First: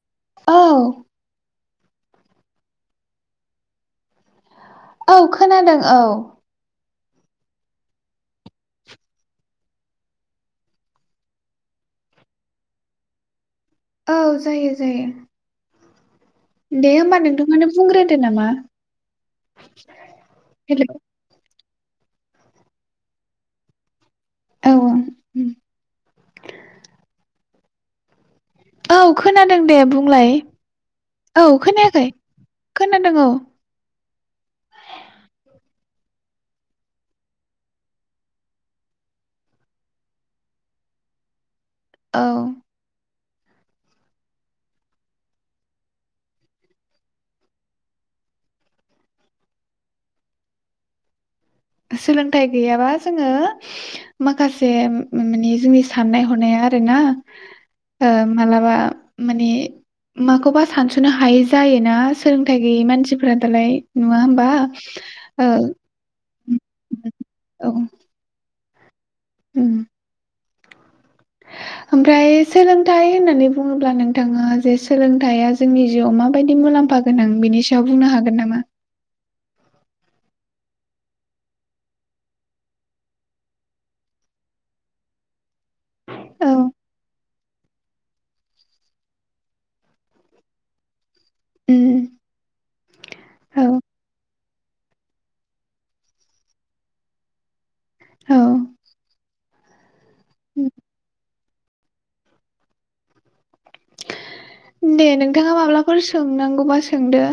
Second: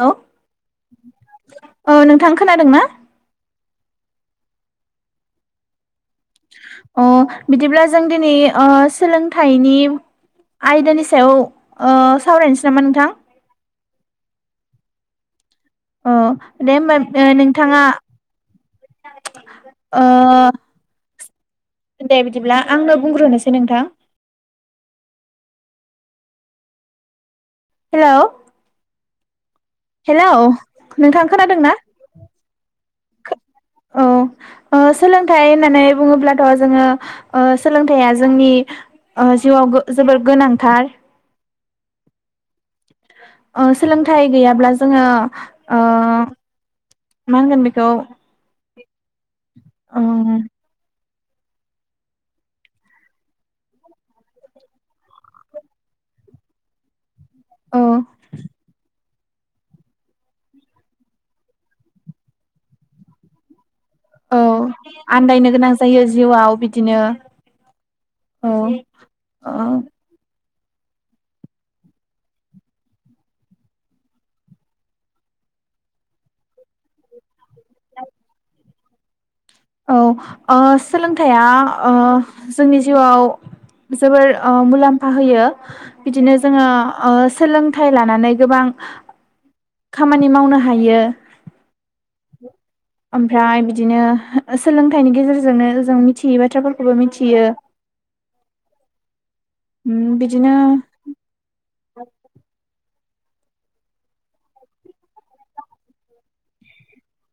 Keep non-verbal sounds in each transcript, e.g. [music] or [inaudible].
औ औ नोंथां खोनादों ना। औ खोनादों औ। अ बिदिब्ला जों दिनै सोलोंथाइनि आयदानि सायाव सावरायनोसै नामा नोंथां। औ जायो जायो। अ दे होमबा नोंथां आनो बुंग्रोदो नामा ओ हेलौ। दे बिदिब्ला आंनो बुंग्रोनोसै नोंथां। औ औ। हेलौ। औ। खोनादों दे बुंलाय हेलौ नोंथां औ खोनादों ना खोनायाखै। खोनादों औ। औ सोलोंथाइ होननानै बुङोब्लाथ जोङो सोलोंथाइया जोंनि जिउआव जोबोर गोनांथार। औ। सोलोंथाइ गैयाब्ला जोङो मा होनगोन बेखौ। ओं। सोलोंथाइ गैयाबा जोङो माखासे जोंनि साननाय हनाया आरोना। औ ओ मालाबा। माने माखौबा सानसनो हायै जायोना सोलोंथाइ गैयै मानसिफोरा दालाय। नङा औ होमबा ओ आन्दायनो गोनां जायो जिउआव। आव बिदिनो। औ औ। उम। ओमफ्राय सोलोंथाइ होननानै बुङोब्ला नोंथाङा जे सोलोंथाइया जोंनि जिउआव माबायदि मुलाम्फा गोनां बेनि सायाव बुंनो हागोन नामा? औ सोलोंथाइया जोंनि जिउआव जोबोर मुलाम्फा होयो। बिदिनो जोङो औ सोलोंथाय। फिथाइ लानानै गोबां। खामानि मावनो हायो, उम औ ओमफ्राय बिदिनो सोलोंथाइनि गेजेरजोंनो जों मिथियै बाथ्राफोरखौबो मिथियो, औ म बिदिनो दे नोंथाङा माब्लाफोर सोंनांगौबा सोंदो।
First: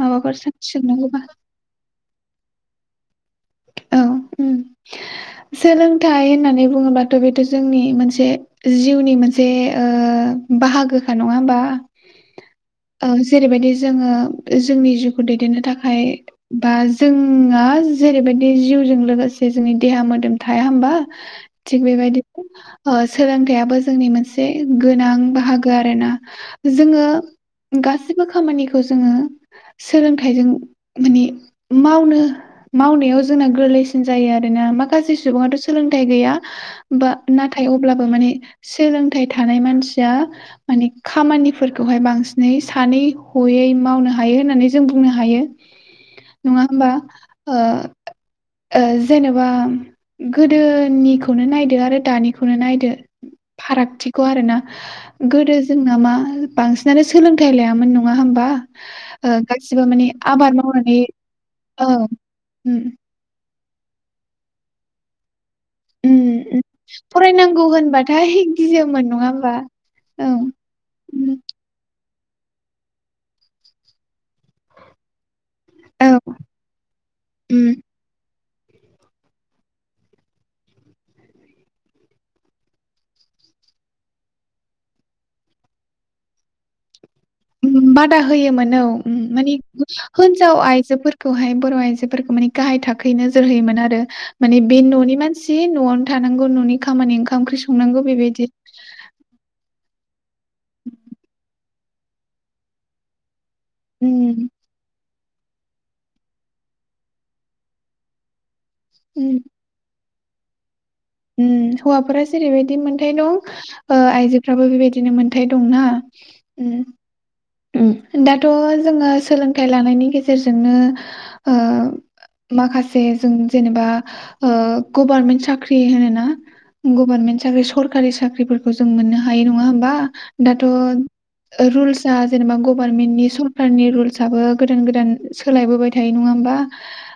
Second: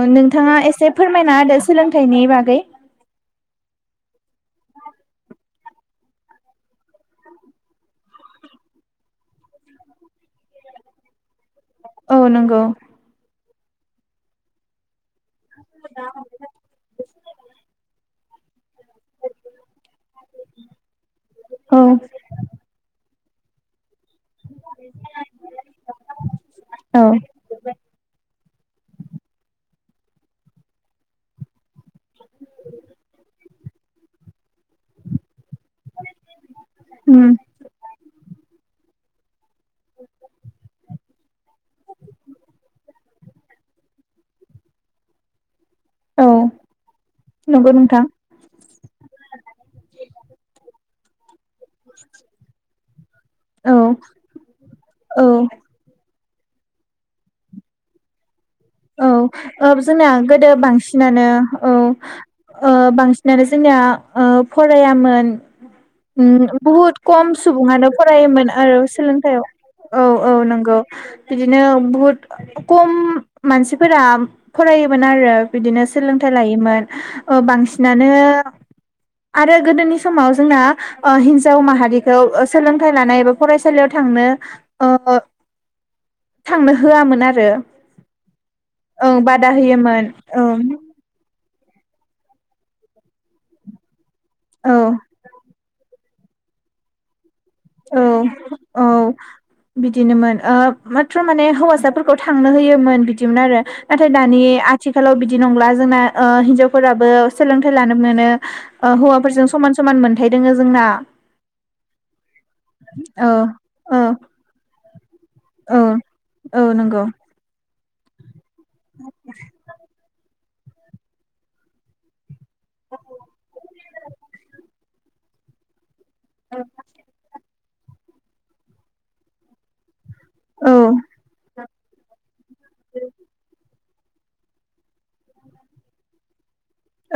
माबाफोर नोंथाङा एसे सोंनांगौबा फोरमायनाहोदो सोलों थायनि बागै। औ सोलोंथाइ होननानै बुङोब्लाथ' बेथ' जोंनि मोनसे जिउनि मोनसे बाहागोख। नङा होनबा? औ नंगौ औ जेरै बायदि। जोङो जोंनि दैदेननो थाखाय बा जोंहा जेरैबायदि। [unintelligible] लोगोसे जोंनि देहा मोदोम थाया होमबा औ थिग बेबायदिनो। सोलोंथाइयाबो। जोंनि मोनसे गोनां बाहागो आरोना औ जोङो गाससिबो खामानिखौ जोङो। सोलोंथाइजों माने मावनो मावनायाव जोंना गोरलै। जायो आरोना माखासे सुबुंआथ। सोलोंथाइ गैया उम नाथाय अब्लाबो माने। थानाय मानसिया म खामानिफोरखौहाय बांसिनै सानै हयै मावनो हायो होननानै जों बुंनो हायो। औ नङा होमबा? नंगौ नोंथां जेनेबा गोदोनि। खौनो नायदो आरो दानि खौनो नायदो। औ फारागथिखौ आरो ना औ गोदो जोंना मा बांसिनानो सोलोंथाइ लायामोन नङा होमबा? औ ओ गासिबो माने जोंना गोदो आबाद मावनानै बांसिनानो औ ओ उम बांसिनानो जोंना ओ फरायामोन। उम बुहुत खम फरायनांगौ सुबुङानो होनबाथाय फरायोमोन आरो गियोमोन नङा सोलोंथायाइ होमबा आव औ औ नंगौ उम बिदिनो बुहुत खम मानसि फोरा फरायो मोन आरो। बिदिनो औ सोलोंथाइ लायोमोन ओ उम बांसि नानो आरो गोदोनि समाव जोंना ओ हिन्जाव माहारिखौ ओ सोलोंथाइ लानाय एबा फरायसालियाव थांनो ओ थांनो हो आमोन। आरो होयोन औ उम ओं बादा माने होयोमोन औ हिजाव आइजो फोर खौबहाय बर' आइजो फोरखौ माने गाहाय थाखोै नोजोर होयोमोन आरो। माने औ बे ननि मानसि नआव थानांगौ ननि खामानि ओंखार औ औ बिदि दिनोमोन। ओ माथ्र माने हौवासा फोरखौ थांनो होयोमोन बिदिमोन आरो। नाथाय दानि उम आथिखालाव बिद बिदि नंला जोंना ओ हिनजाव फोराबो सोलोंथाइ लानो मोनो़ अ हौवा उम फोरजों समान समान मोन थाइ दोङो जोंना। उम । हौवाफोरा जेरैबायदि मोनथाय दं औ ओ औ आइजोफ्राबो बेबायदि दिनोमोन। थाय औ दंना औ ओम। नंगौ उ दा थ जोङो सोलोंथाइ लानायनि गेजेरजों गेजेरजोंनो ओ माखासे जों जेनेबा ओ गभार्नमेन्ट साख्रि होनोना ना गभार्नमेन्ट साख्रि स सरखारि साख्रिफोरखौ जों मोननो हायो नंङा होमबा। दाथ औ ओ रुल्स सा जेनेब गभार्नमेन्टनि सरखारनि रल रूल्सआबो गोदान गोदान सोलायबोबाय थायो नंङा होमबा।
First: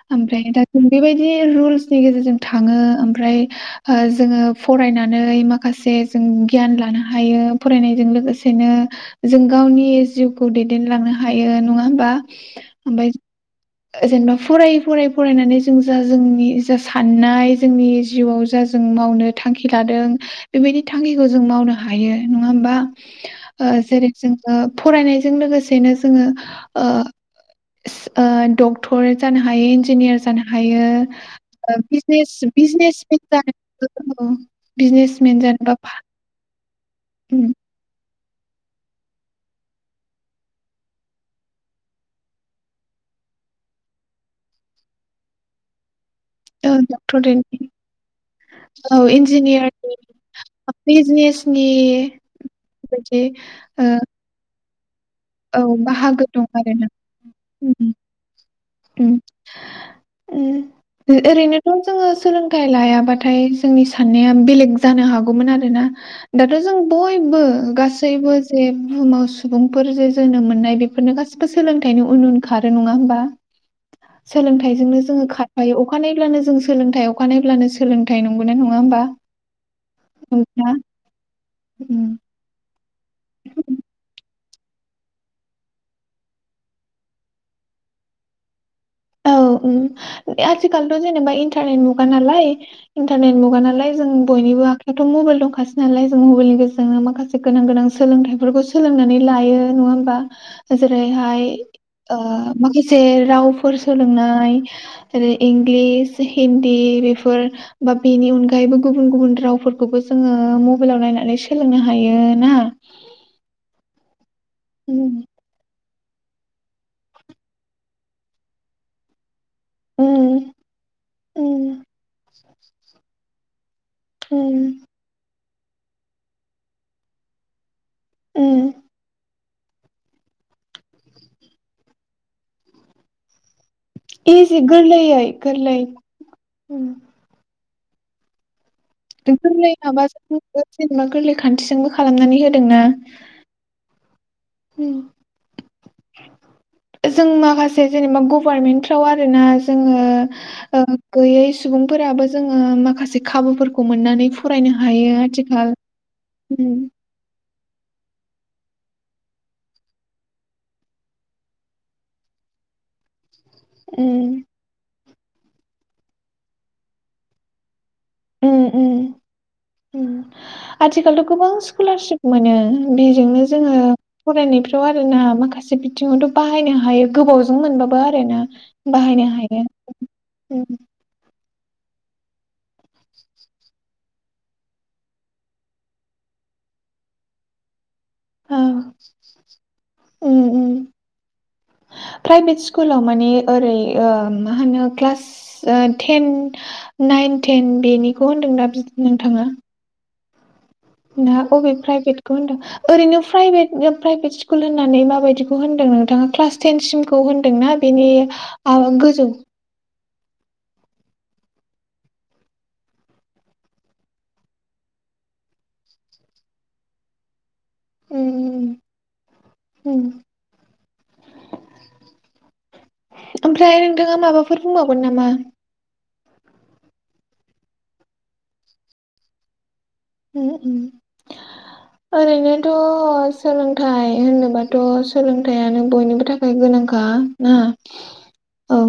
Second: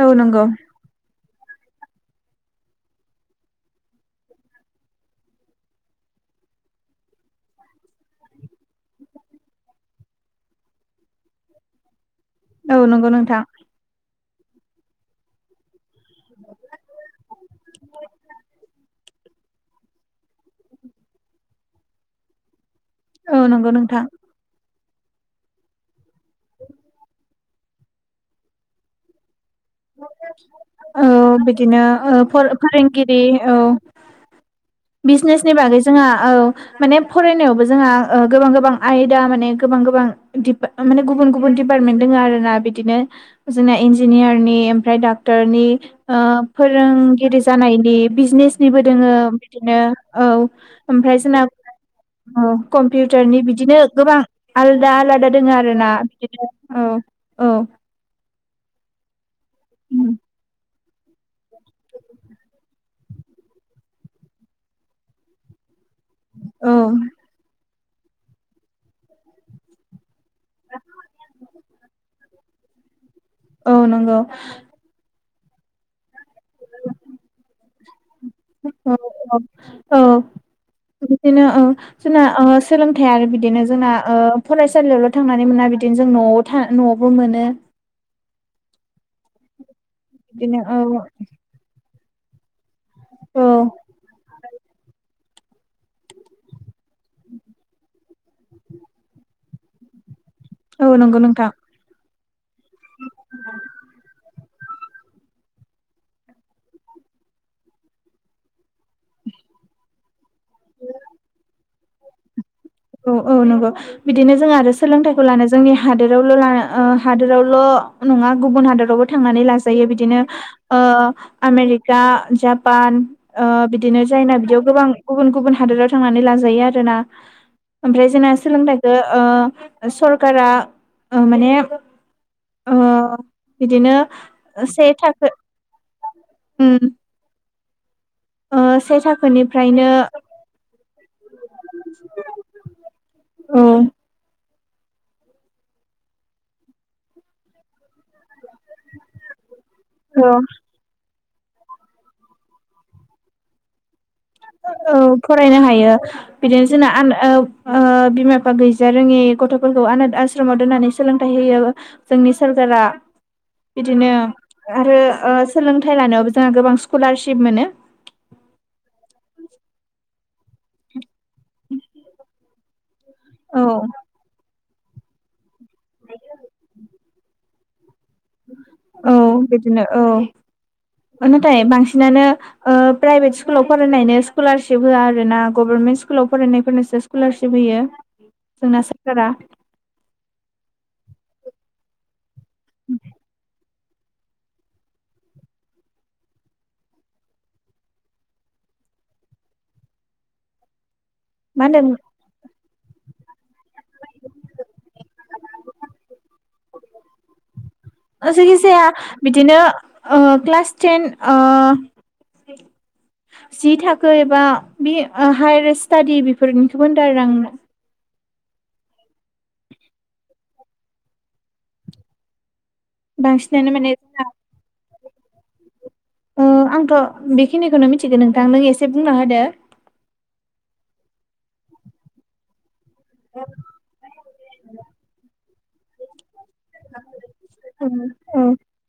औ ओमफ्राय नंगौ दा जों बेबायायदि बे रुल्सनि गेजेरजों थांङो ओमफ्राय ओ जोंङो फरायनानै माखासे जों गियान लानो हायो फरायनायजों लोगोसेनो जों गावनि जिउखौ दैदेनलांनो हायो नंङा होमबा। औ नंगौ ओमफ्राय नोंथां। जेनेबा फरायै फरायै फरायनानै जों जा जोंनि जा साननाय जोंनि जिउआव जा जों मावनो थांखि लादों बेबायदि थांखिखौ जों मावनो हायो नंङा होमबा? औ नंगौ नोंथां। जेरै ओ जोङो फरायनायजों जोंङो ओ दखथर जानो हायो हाय इन्जिनियार जानो हायो औ ओ बिदिनो बिजनेम बिजनेमेन फोरोंगिरि जानो औ हायो ओ बिजमेन बिजनेसनि बागै जानोब्ला जोंहा औ माने फरायनायावबो जोंहा ओ गोबां गोबां आयदा माने गोबां गोबां दिप माने गुबुन गुबुन डपार्टमेन्ट दोंङ आर ना बिदिनो जोंना इन्जिनियारनि ओमफ्राय डाक्टरनि ओ ओ फोरोंगिरि डक्टरेटनि जानायनि बिजनेसनिबो औ दोंङो बिदिनो इन्जिनियारनि औ ओमफ्राय जोंना बिजनेसनि अ बिदि कम्पिउटारनि बिदिनो ओ गोबां आरो दा आलादा दोंङो औ आरोना बाहागो दं बिदिनो । औ आरोना औ ओ ओरैनोथ जोंङो सोलोंथाइ लायाबाथाय जोंनि साननाया बेलेग जानो हागौमोन आरो ना दाथ औ जों बयबो गासै सैबो जे बुहुमाव सुबुंफोर जे जोनोम मोननाय बेफोरनो गासिबो सोलोंथाइनि उन उन खारो नंङा होमबा? औ नंगौ सोलोंथाइजोंनो जोंङो हायो अखानायब्लानो जों सोलोंथाइ अखानायब्लानो सोलों औ ओ नंगौना? बिदिनो ओ औ जोंना थाया आरो बिदिनो उम जोंना ओ फरायसालियावल' थांनानै मोना बिदिनो जों न'आव था न'आवबो मोनो । औ ओम आजखालथ जेनेबा इन्टारनेट न खानालाय इन्टारनेट औ मुगा नालाय जों बयनिबो आखायावथ मबाइल दंखासै नालाय जों मबाइलनि [unintelligible] जोंनो माखासे गोनां गोनां सोलोंथाइफोरखौ सोलोंनानै लायो नङा होमबा? औ जेरै नंगौ हाय नोंथां ओ माखासे राव [unintelligible] सोलोंनाय ओरै इंलिस, हिन्दी बेफोर बा बेनि अनगायैबो गुबुन गुबुन रावफोरखौबो जोङो मबाइलाव नायनानै सोलों फोरोंनो हायो ना । औ ओ नंगौ ‌ [unintelligible] बिदिनो जों आरो सोलोंथाइखौ उम लानो जोंनि हादोरावल' ला ओ हादोरावल' नङा गुबुन हादोराव थांनानै [unintelligible] जायो बिदिनो उम ओ उम आमेरिका, जापान ओ [unintelligible] बिदिनो जायना बिदियाव उम गोबां गुबुन गुबुन हादोराव थांनानै लाजायो आरोना। ओमफ्राय जोंना उम सोलोंथाइखौ ओ सरकारा ओ माने ओ बिदिनो इजि से गोरलैयै थाखो गोरलै उम ओम ओ। से गोरलै थाखोनिफ्रायनो माबाजों जेनेबा गोरलै खान्थिजोंबो खालामनानै होदोंना। औ जों माखासे जेनेबा गभारमेन्टफ्राव आरोना जोङो ओ गैयै सुबुंफोराबो जोङो माखासे खाबुफोरखौ [unintelligible] मोननानै फरायनो औ हायो फरायनो आथिखाल हायो बिदिनो उम जोंना ओ ओ बिमा बिफा गैजा रोङि गथ'फोरखौ आनाद आश्रमाव दोननानै सोलोंथाइ होयो जोंनि सरकारा। बिदिनो उम आरो ओ सोलोंथाइ लानायावबो जोंहा गोबां स्कलारशिप मोनो। ओम ओम ओम आथिखालथ' गोबां स्कलारसिप मोनो बेजोंनो औ जोङो फरायनाय फोर [unintelligible] आरो ना माखासे से बिथिङावथ' बाहायनो हायो गोबाव मोनबाबो फरायनो औ बाहायनो हायो बिदिनो औ ओम नाथाय बांसिनानो ओ प्राइभेट स्कुलाव फरायनायनो स्कलारशिप होआ आरोना गभरमेन्ट स्कुलाव फरायनायफोरनोसो स्कलारशिप होयो। औ जोंना सोरखारा ओम ओम प्राइभेट स्कुलाव माने ओरै ओ मा होनो क्लास ओ टेन नाइन टेन बेनिखौ होनदों दा बि नोंथाङा ना मा अबे होनदों प्राइभेटखौ होनदों ओरैनो प्राइभेट प्राइभेट स्कुल होननानै माबायदिखौ होनदों नोंथाङा क्लास टेन सिमखौ होनदोंना बेनि आ जायखिजाया गोजौ बिदिनो ओ क्लास टेन ओ जि थाखो एबा बे हायार स्टाडि बेफोरनिखोबो होनदों आरो आङो ओम ओम ओम बांसिनानो ओमफ्राय माने नोंथाङा जोंना माबाफोर बुंबाव गोन नामा? ओ आंथ' बेखिनिखौनो मिथिगो नोंथां नों एसे बुंना होदो। उम आरैनो थ' सोलोंथाइ होनोबाथ' सोलों थायानो बयनिबो था थाखाय गोनांखा ना औ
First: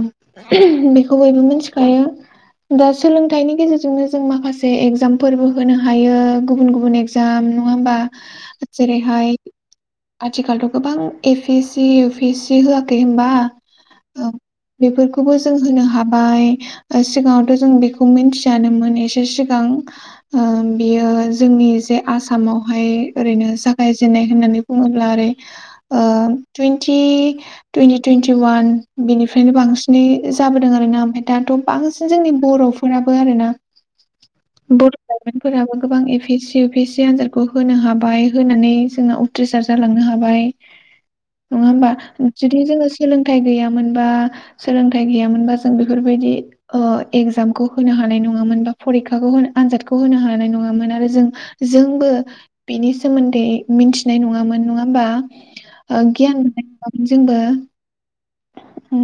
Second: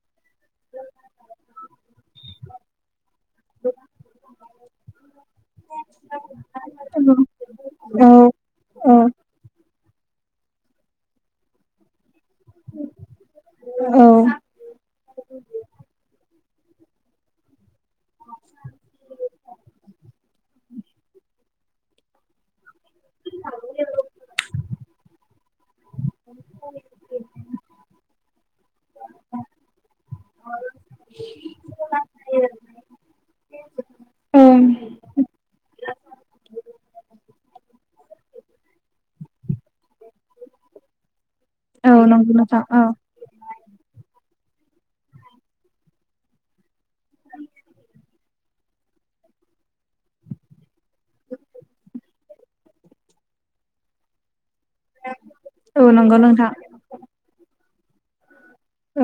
बेखौ बयबो मिथिखायो दा सोलोंथाइनि गेजेरजोंनो जों माखासे एगजामफोरबो होनो हायो गुबुन गुबुन एगजाम नङा होमबा औ औ जेरैहाय आथिखालथ' गोबां ए पिस सि इउ- पिसि होआखै होनबा बेफोरखौबो जों होनो हाबाय। ओ सिगाङावथ' जों बे खौमिनथियानोमोन एसे सिगां ओ जोंनि जे आसामाव हाय ओरैनो जागायजेननाय होननानै बुङोब्ला औरै ओ टुइन्टि टुइन्टि वान बिनिफ्रायनो बांसिनै जाबो दों आरो ना ओमफ्राय दाथ' बां जोंनि बर'फोराबो आरोना औ बर' लाइमोन फोराबो गोबां A P C U P S C आनजादखौ होनो हाबाय होनानै जोंना उथ्रिसार जालांनो हा बाय नङा होमबा औ नंगौ जुदि नोंथां औ जोङो सोलोंथाइ गैयामोनबा सोलोंथायाइ गैयामोनबा जों बेफोरबायदि ओ एगजामखौ होनो हानाय नङामोन बा फरिखाखौ होनो आनजादखौ होनो हा हानाय नङामोन आ रो जों जोंबो बेनि सोमोन्दै मिथिनाय नङामोन। नङा होमबा औ ओ नंगौ गियान नोंथां मोननाय नङामोन जोंबो।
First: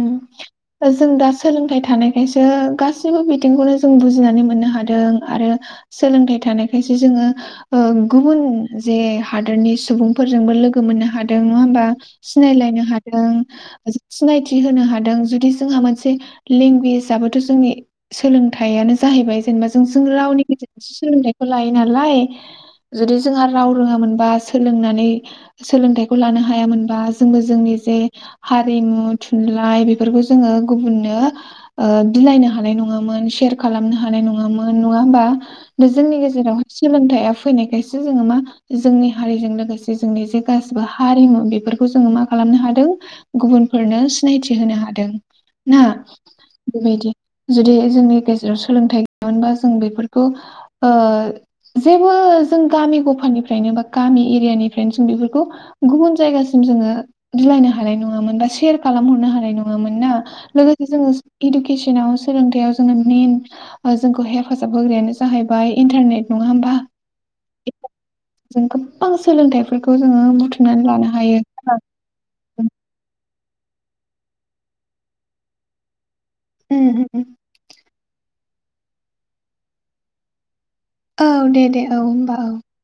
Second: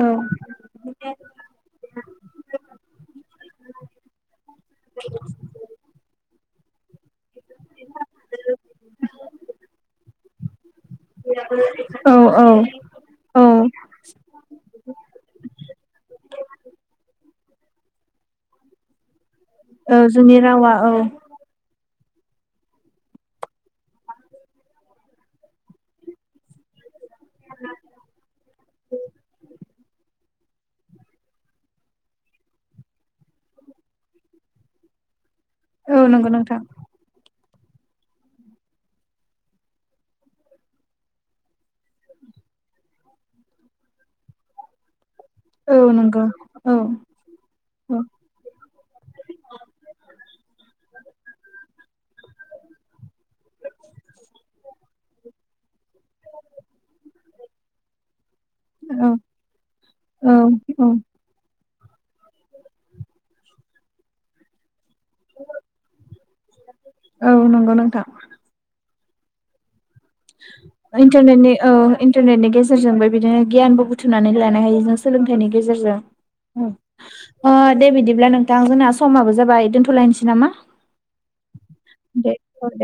औ जों दा सोलोंथाइ थानायखायसो गासैबो बिथिंखौनो जों बुजिनानै मोननो हादों आरो थानायखाय सो जोङो ओ गुबुन जे हादोरनि सुबुंफोरजोंबो लोगो मोननो हादों नङा होनबा औ औ सिनायलायनो हादों औ सिनायथि होनो हादों। जुदि जोंहा मोनसे लेंगुवेजआबो जोंनि सोलोंथाइयानो जाहैबाय [unintelligible] जों औ जोंनि रावनि रावा गेजेर औ सोलोंथाइखौ लायो ना लाय जुदि जोंहा राव रोङामोनबा सोलोंनानै सोलोंथाइखौ लानो हायामोनबा जोंनि जे हारिमु थुनलाय बे फोरखौ जोङो गुबुननो ओ बिलाइनो हानाय नङामोन शेयार खालामनो हानाय नङामोन। नङा होमबा? औ जोंनि नंगौ नोंथां गेजेराव सोलोंथाइया फैनायखायसो जोङो मा जोंनि हारिजों लोगोसे जोंनि जे गासिबो हारिमु बेफोरखौ जोङो मा खालामनो हादों गुबुनफोरनो सिनायथि होनो हादों। औ ना? नंगौ औ बेबायदि। जुदि औ जोंनि गेजेराव सोलोंथाइ गैयामोनबा जों बेफोरखौ ओ जेबो जों गामि गफानिफ्रायनो बा गामि एरियानिफ्रायनो जों बेफोरखौ गुबुन जायगासिम जोङो बिलायनो हानाय नङामोन। सेर औ खालामहरनो हानाय नङामोन ना? औ लोगोसे औ जोङो इदु किसनाव सोलोंथाइयाव जोङो मेन जोंखौ हेफाजाब होग्रायानो जा बाय इन्थारनेट नङा होमबा? औ नंगौ नोंथां जों आं सोलोंथाइ इन्टारनेटनि औ इन्टारनेटनि गेजेरजोंबो बिदिनो गियानबो बुथुमनानै लानो हायो जों सोलोंथाइनि गेजेरजों। ओ उम उम ओ दे बिदि दिब्ला नोंथां जोंना समाबो जाबाय। दोन्थ'लायनोसै नामा? औ दे दे औ दे होनबा औ। दे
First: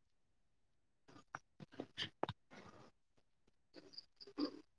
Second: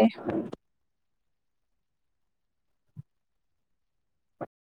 [inaudible]